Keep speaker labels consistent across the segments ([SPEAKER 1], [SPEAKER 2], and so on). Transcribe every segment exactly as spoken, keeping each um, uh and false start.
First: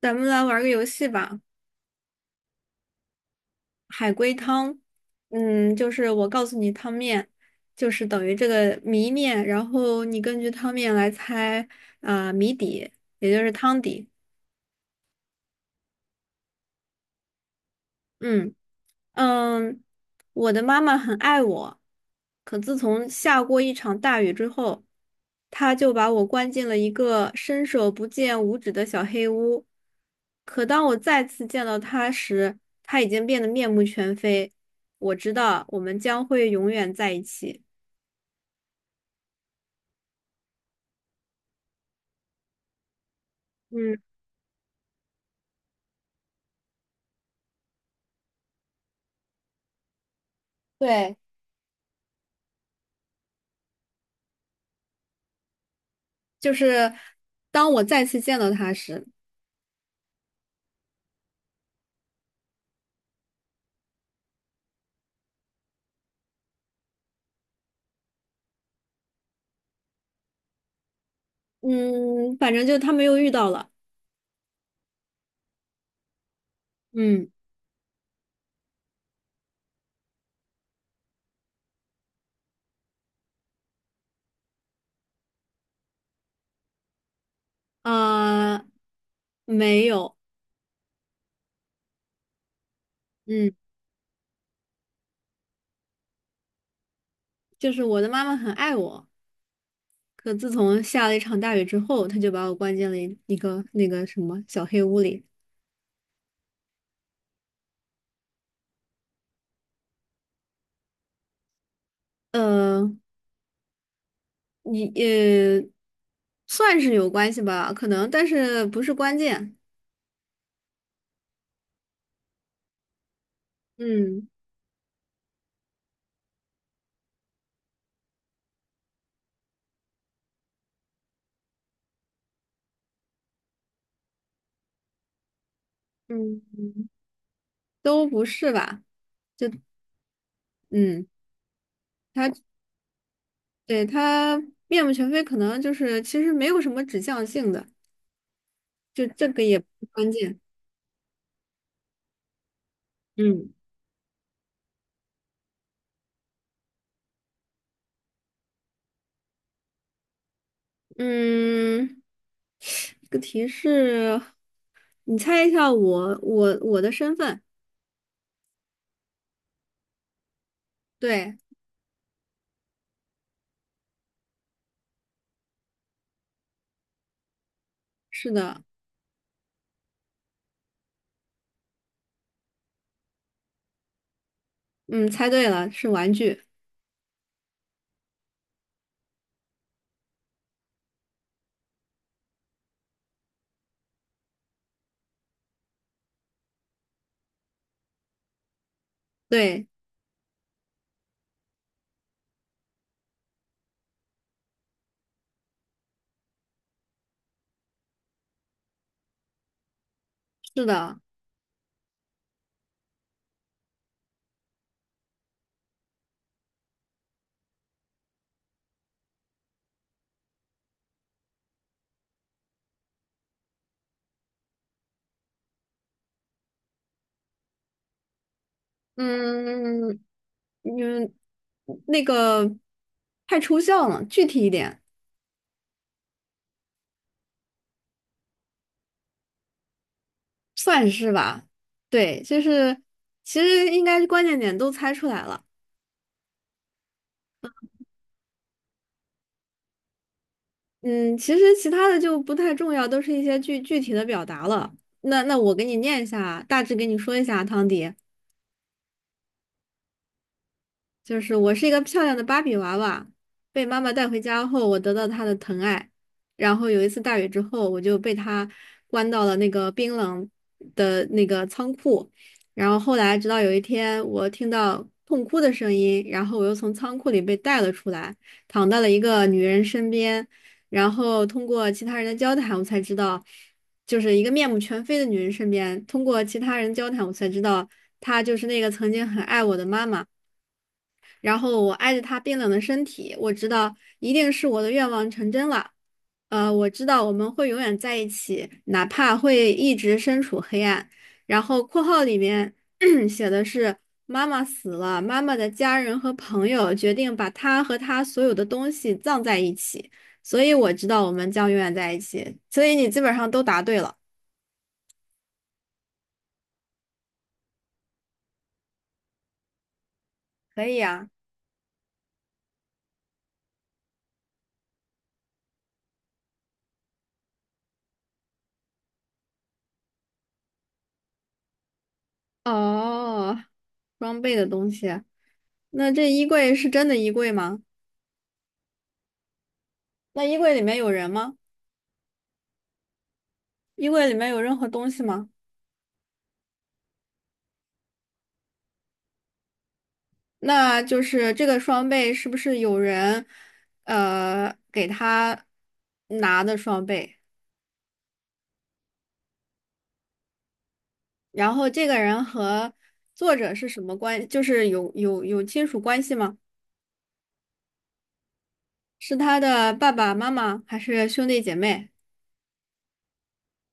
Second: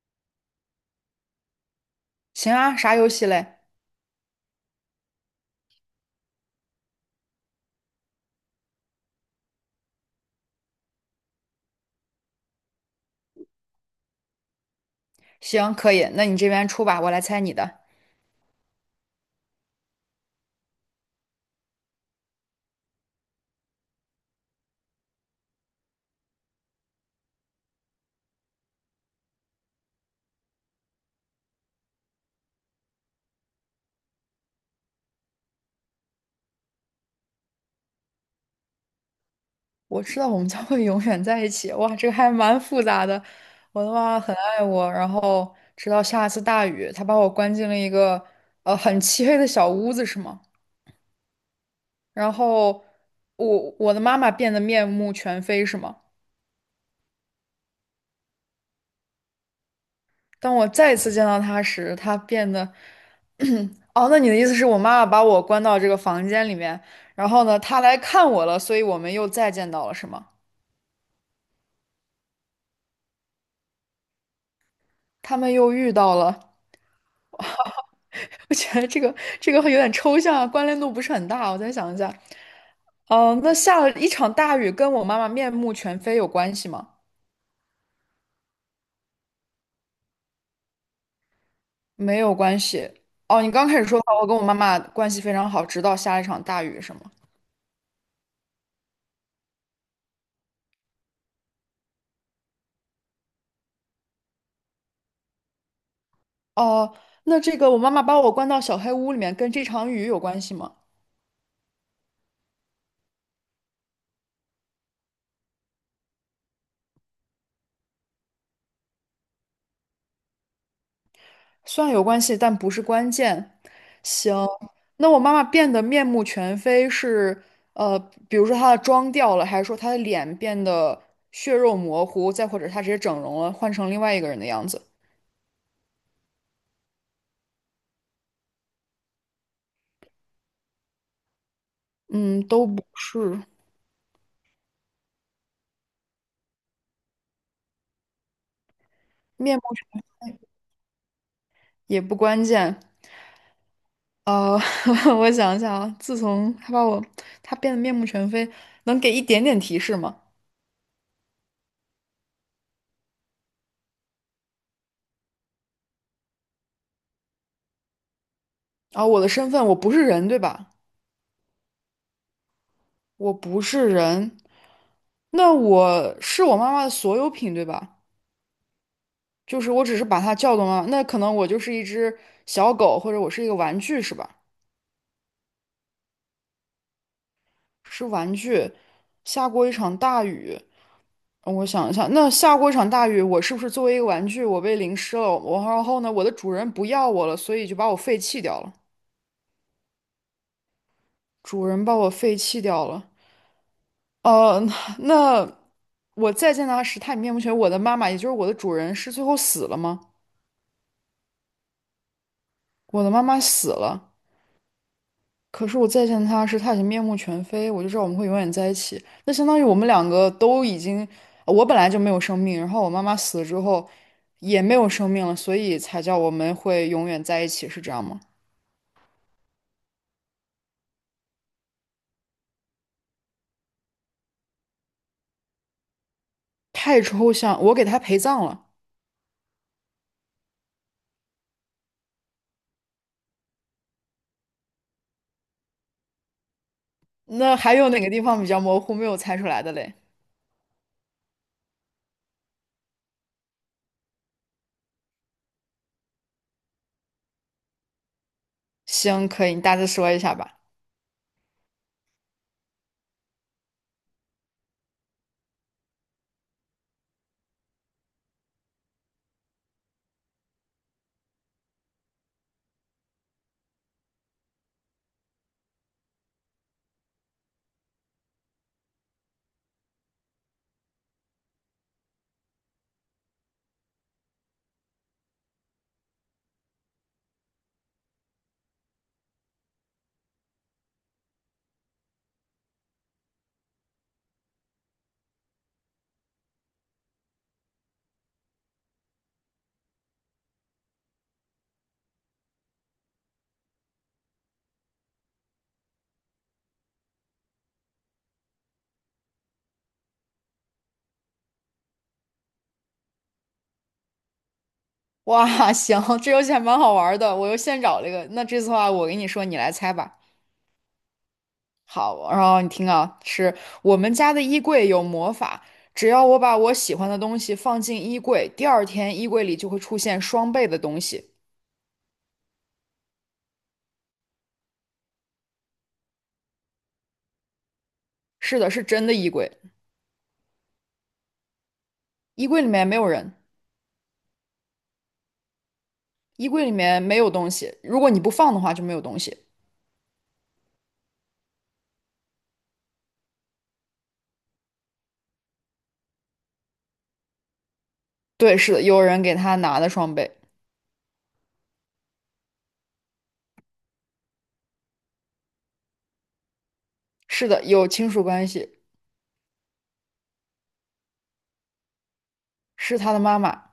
[SPEAKER 1] 咱们来玩个游戏吧，
[SPEAKER 2] 行啊，啥游戏嘞？
[SPEAKER 1] 海龟汤。嗯，就是我告诉你汤面，就是等于这个谜面，然后你根据汤面来猜啊、谜底，也就是汤底。
[SPEAKER 2] 行，可以，那你这边出吧，我来猜你的。
[SPEAKER 1] 嗯，嗯，我的妈妈很爱我，可自从下过一场大雨之后，她就把我关进了一个伸手不见五指的小黑屋。可当我再次见到她时，她已经变得面目全非。我知道我们将会永远在一起。
[SPEAKER 2] 我知道我们将会永远在一起。哇，这个还蛮复杂的。我的
[SPEAKER 1] 嗯，
[SPEAKER 2] 妈妈很爱我，然后直到下一次大雨，她把我关进了一个呃很漆黑的小屋子，是吗？
[SPEAKER 1] 对，
[SPEAKER 2] 然后我我的妈妈变得面目全非，是吗？
[SPEAKER 1] 就是当我再次见到她时，
[SPEAKER 2] 当我再一次见到她时，她变得…… 哦，那你的意思是我妈妈把我关到这个房间里面，然后呢，她来看我了，所以我们又再见到了，是吗？
[SPEAKER 1] 嗯，反正就他们又遇到了。
[SPEAKER 2] 他们又遇到了。
[SPEAKER 1] 嗯，
[SPEAKER 2] 我觉得这个这个会有点抽象啊，关联度不是很大。我再想一下，嗯、那下了一场大雨，跟我妈妈面目全非有关系吗？
[SPEAKER 1] 啊、没有，
[SPEAKER 2] 没有关系。哦，
[SPEAKER 1] 嗯。
[SPEAKER 2] 你刚开始说的我跟我妈妈关系非常好，直到下了一场大雨，是吗？
[SPEAKER 1] 就是我的妈妈很爱我，可自从下了一场大雨之后，她就把我关进了一一个那个什么小黑屋里。
[SPEAKER 2] 哦，那这个我妈妈把我关到小黑屋里面，跟这场雨有关系吗？
[SPEAKER 1] 呃，你呃，算是有关系吧，可能，但是不是关键。
[SPEAKER 2] 算有关系，但不是关键。
[SPEAKER 1] 嗯。
[SPEAKER 2] 行，那我妈妈变得面目全非是，呃，比如说她的妆掉了，还是说她的脸变得血肉模糊，再或者她直接整容了，换成另外一个人的样子？
[SPEAKER 1] 嗯，都不是吧？就嗯，
[SPEAKER 2] 嗯，
[SPEAKER 1] 他
[SPEAKER 2] 都不是，
[SPEAKER 1] 对他面目全非，可能就是其实没有什么指向性的，就这个也
[SPEAKER 2] 面目
[SPEAKER 1] 不关键。
[SPEAKER 2] 也不关键。
[SPEAKER 1] 嗯。
[SPEAKER 2] 呃，我想想啊，自从她把我，她变得面目全非，能给一点点提示吗？
[SPEAKER 1] 嗯。这个提示，你猜一下我我我的身份？
[SPEAKER 2] 啊，我的身份，我不是人，对吧？
[SPEAKER 1] 对，
[SPEAKER 2] 我不是人，那我是我妈妈的所有品，对吧？
[SPEAKER 1] 是的，
[SPEAKER 2] 就是我只是把它叫动了，那可能我就是一只小狗，或者我是一个玩具，是吧？
[SPEAKER 1] 嗯，猜对了，是玩具。
[SPEAKER 2] 是玩具。下过一场大雨，嗯我想一下，那下过一场大雨，我是不是作为一个玩具，我被淋湿了？我然后呢，我的主人不要我了，所以就把我废弃掉了。
[SPEAKER 1] 对，
[SPEAKER 2] 主人把我废弃掉了。呃，那我再见到他时，他已面目全非。我的妈妈，也就是我的主人，是最后死了吗？
[SPEAKER 1] 是的，
[SPEAKER 2] 我的妈妈死了。可是我再见他时，他已经面目全非，我就知道我们会永远在一起。那相当于我们两个都已经，呃我本来就没有生命，然后我妈妈死了之后也没有生命了，所以才叫我们会永远在一起，是这样吗？
[SPEAKER 1] 嗯。嗯，那个太抽象了，具体一点，
[SPEAKER 2] 太抽象，我给他陪葬了。
[SPEAKER 1] 算是吧。对，就是其实应该是关键点都猜出来了。
[SPEAKER 2] 那还有哪个地方比较模糊，没有猜出来的嘞？
[SPEAKER 1] 嗯，其实其他的就不太重要，都是一些具具体的表达了。那那我给你念一下，大致给你说一下，汤迪。
[SPEAKER 2] 行，可以，你大致说一下吧。
[SPEAKER 1] 就是我是一个漂亮的芭比娃娃，被妈妈带回家后，我得到她的疼爱。然后有一次大雨之后，我就被她关到了那个冰冷的那个仓库。然后后来，直到有一天，我听到痛哭的声音，然后我又从仓库里被带了出来，躺到了一个女人身边。然后通过其他人的交谈，我才知道，就是一个面目全非的女人身边。通过其他人交谈，我才知道，她就是那个曾经很爱我的妈妈。然后我挨着他冰冷的身体，我知道一定是我的愿望成真了。呃，我知道我们会永远在一起，哪怕会一直身处黑暗。然后括号里面 写的是妈妈死了，妈妈的家人和朋友决定把她和她所有的东西葬在一起，所以我知道我们将永远在一起。所以你基本上都答对了，
[SPEAKER 2] 哇，行，这游戏还蛮好玩的，我又现找了一个。那这次的话，我给你说，你来猜吧。
[SPEAKER 1] 可以啊。
[SPEAKER 2] 好，然后你听啊，是我们家的衣柜有魔法，只要我把我喜欢的东西放进衣柜，第二天衣柜里就会出现双倍的东西。
[SPEAKER 1] 哦，装备的东西，那这衣柜是真的衣柜吗？
[SPEAKER 2] 是的，是真的衣柜，
[SPEAKER 1] 那衣柜里面有人吗？
[SPEAKER 2] 衣柜里面没有人，
[SPEAKER 1] 衣柜里面有任何东西吗？
[SPEAKER 2] 衣柜里面没有东西，如果你不放的话就没有东西。
[SPEAKER 1] 那就是这个双倍是不是有人，呃，给他拿的双倍？
[SPEAKER 2] 对，是的，有人给他拿的双倍，
[SPEAKER 1] 然后这个人和作者是什么关？就是有有有亲属关系吗？
[SPEAKER 2] 是的，有亲属关系，
[SPEAKER 1] 是他的爸爸妈妈还是兄弟姐妹？
[SPEAKER 2] 是他的妈妈。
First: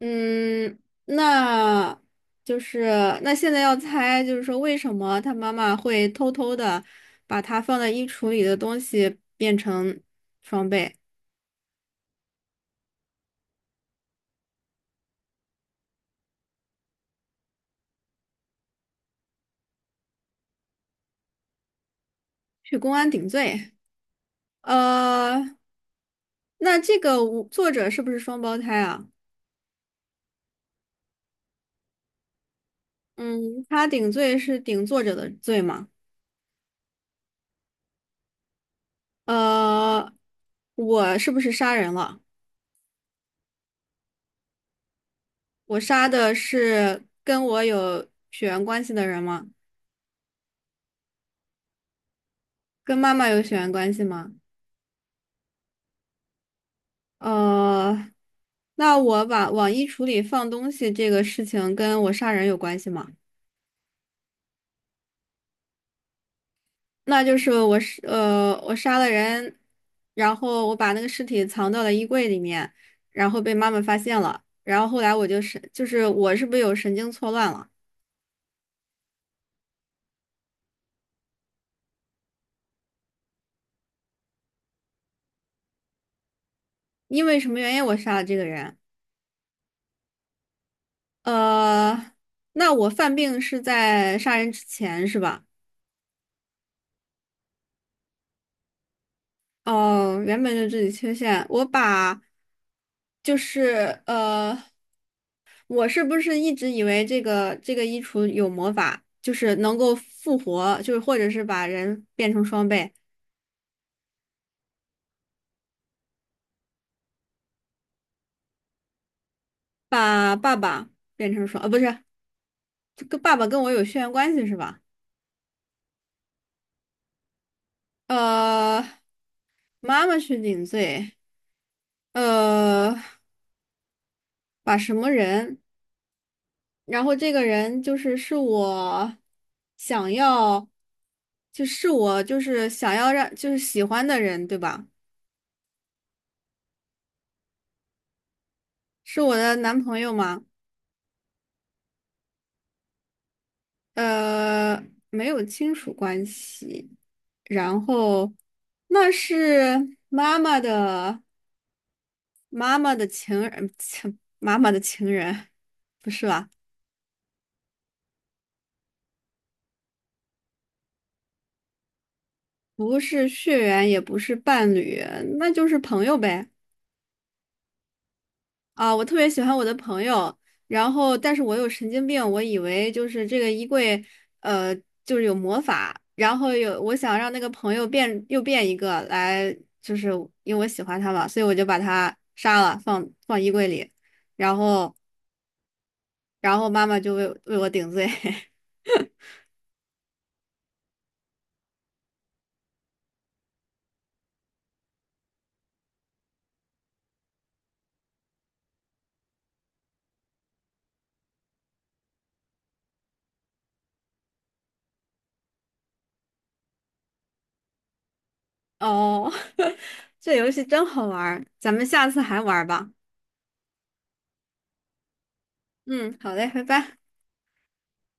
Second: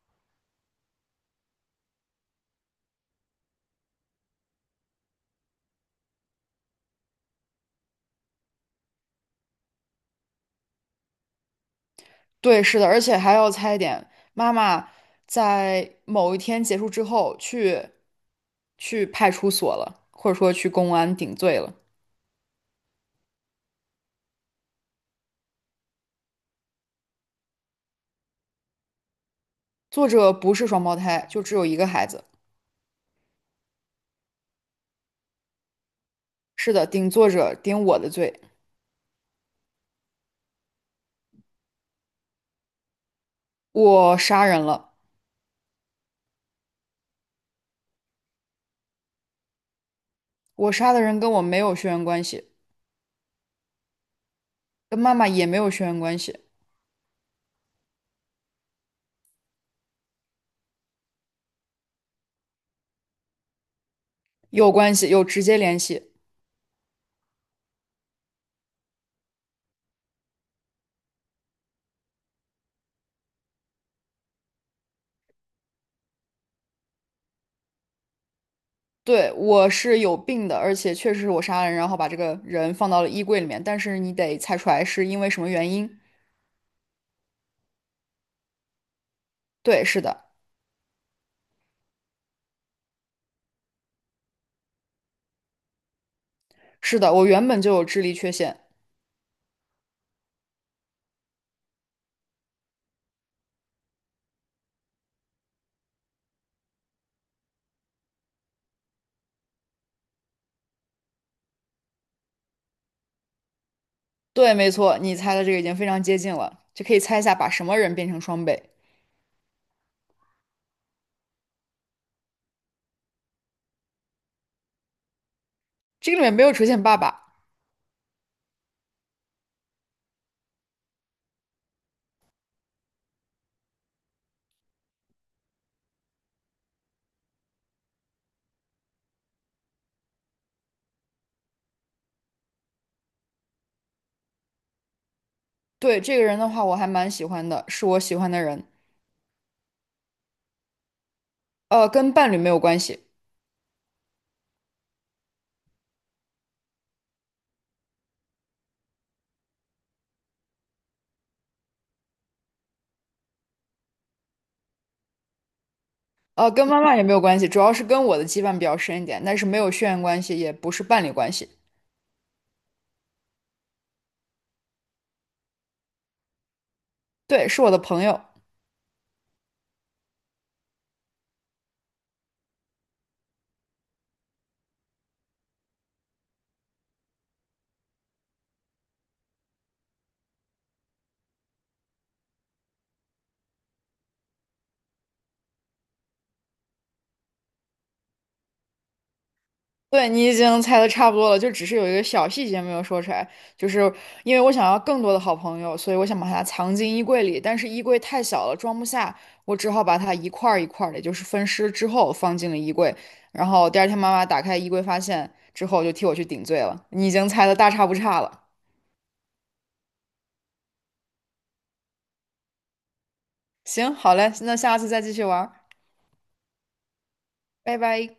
[SPEAKER 1] 嗯，那就是那现在要猜，就是说为什么他妈妈会偷偷的把他放在衣橱里的东西变成双倍，
[SPEAKER 2] 对，是的，而且还要猜一点，妈妈在某一天结束之后去去派出所了，或者说去公安顶罪了。
[SPEAKER 1] 去公安顶罪？呃，那这个无作者是不是双胞胎啊？
[SPEAKER 2] 作者不是双胞胎，就只有一个孩子。
[SPEAKER 1] 嗯，他顶罪是顶作者的罪吗？
[SPEAKER 2] 是的，顶作者顶我的罪，
[SPEAKER 1] 呃，我是不是杀人了？
[SPEAKER 2] 我杀人了。
[SPEAKER 1] 我杀的是跟我有血缘关系的人吗？
[SPEAKER 2] 我杀的人跟我没有血缘关系，
[SPEAKER 1] 跟妈妈有血缘关系吗？
[SPEAKER 2] 跟妈妈也没有血缘关系，
[SPEAKER 1] 呃，那我把往衣橱里放东西这个事情跟我杀人有关系吗？
[SPEAKER 2] 有关系，有直接联系。
[SPEAKER 1] 那就是我是呃，我杀了人，然后我把那个尸体藏到了衣柜里面，然后被妈妈发现了，然后后来我就是就是我是不是有神经错乱了？
[SPEAKER 2] 对，我是有病的，而且确实是我杀了人，然后把这个人放到了衣柜里面。但是你得猜出来是因为什么原因。
[SPEAKER 1] 因为什么原因我杀了这个人？
[SPEAKER 2] 对，是的，
[SPEAKER 1] 呃，那我犯病是在杀人之前是吧？
[SPEAKER 2] 是的，我原本就有智力缺陷。
[SPEAKER 1] 哦，原本就自己缺陷，我把就是呃，我是不是一直以为这个这个衣橱有魔法，就是能够复活，就是或者是把人变成双倍？
[SPEAKER 2] 对，没错，你猜的这个已经非常接近了，就可以猜一下把什么人变成双倍。
[SPEAKER 1] 把爸爸变成双，呃，不是，这个爸爸跟我有血缘关系是吧？
[SPEAKER 2] 这个里面没有出现爸爸。
[SPEAKER 1] 呃，妈妈去顶罪，呃，把什么人？然后这个人就是是我想要，就是我就是想要让就是喜欢的人，对吧？
[SPEAKER 2] 对，这个人的话，我还蛮喜欢的，是我喜欢的人。
[SPEAKER 1] 是我的男朋友吗？
[SPEAKER 2] 呃，跟伴侣没有关系，
[SPEAKER 1] 呃，没有亲属关系。然后那是妈妈的。妈妈的情人，情妈妈的情人，不是吧？
[SPEAKER 2] 呃，跟妈妈也没有关系，主要是跟我的羁绊比较深一点，但是没有血缘关系，也不是伴侣关系。
[SPEAKER 1] 不是血缘，也不是伴侣，那就是朋友呗。
[SPEAKER 2] 对，是我的朋友。
[SPEAKER 1] 啊，我特别喜欢我的朋友，然后但是我有神经病，我以为就是这个衣柜，呃，就是有魔法，然后有我想让那个朋友变又变一个来，就是因为我喜欢他嘛，所以我就把他杀了，放放衣柜里，然后然后妈妈就为为我顶罪。
[SPEAKER 2] 对，你已经猜的差不多了，就只是有一个小细节没有说出来，就是因为我想要更多的好朋友，所以我想把它藏进衣柜里，但是衣柜太小了，装不下，我只好把它一块儿一块儿的，就是分尸之后放进了衣柜，然后第二天妈妈打开衣柜发现之后，就替我去顶罪了。你已经猜的大差不差了，
[SPEAKER 1] 哦，这游戏真好玩儿咱们下次还玩儿吧。
[SPEAKER 2] 行，好嘞，那下次再继续玩儿
[SPEAKER 1] 嗯，好嘞，拜拜。
[SPEAKER 2] 拜拜。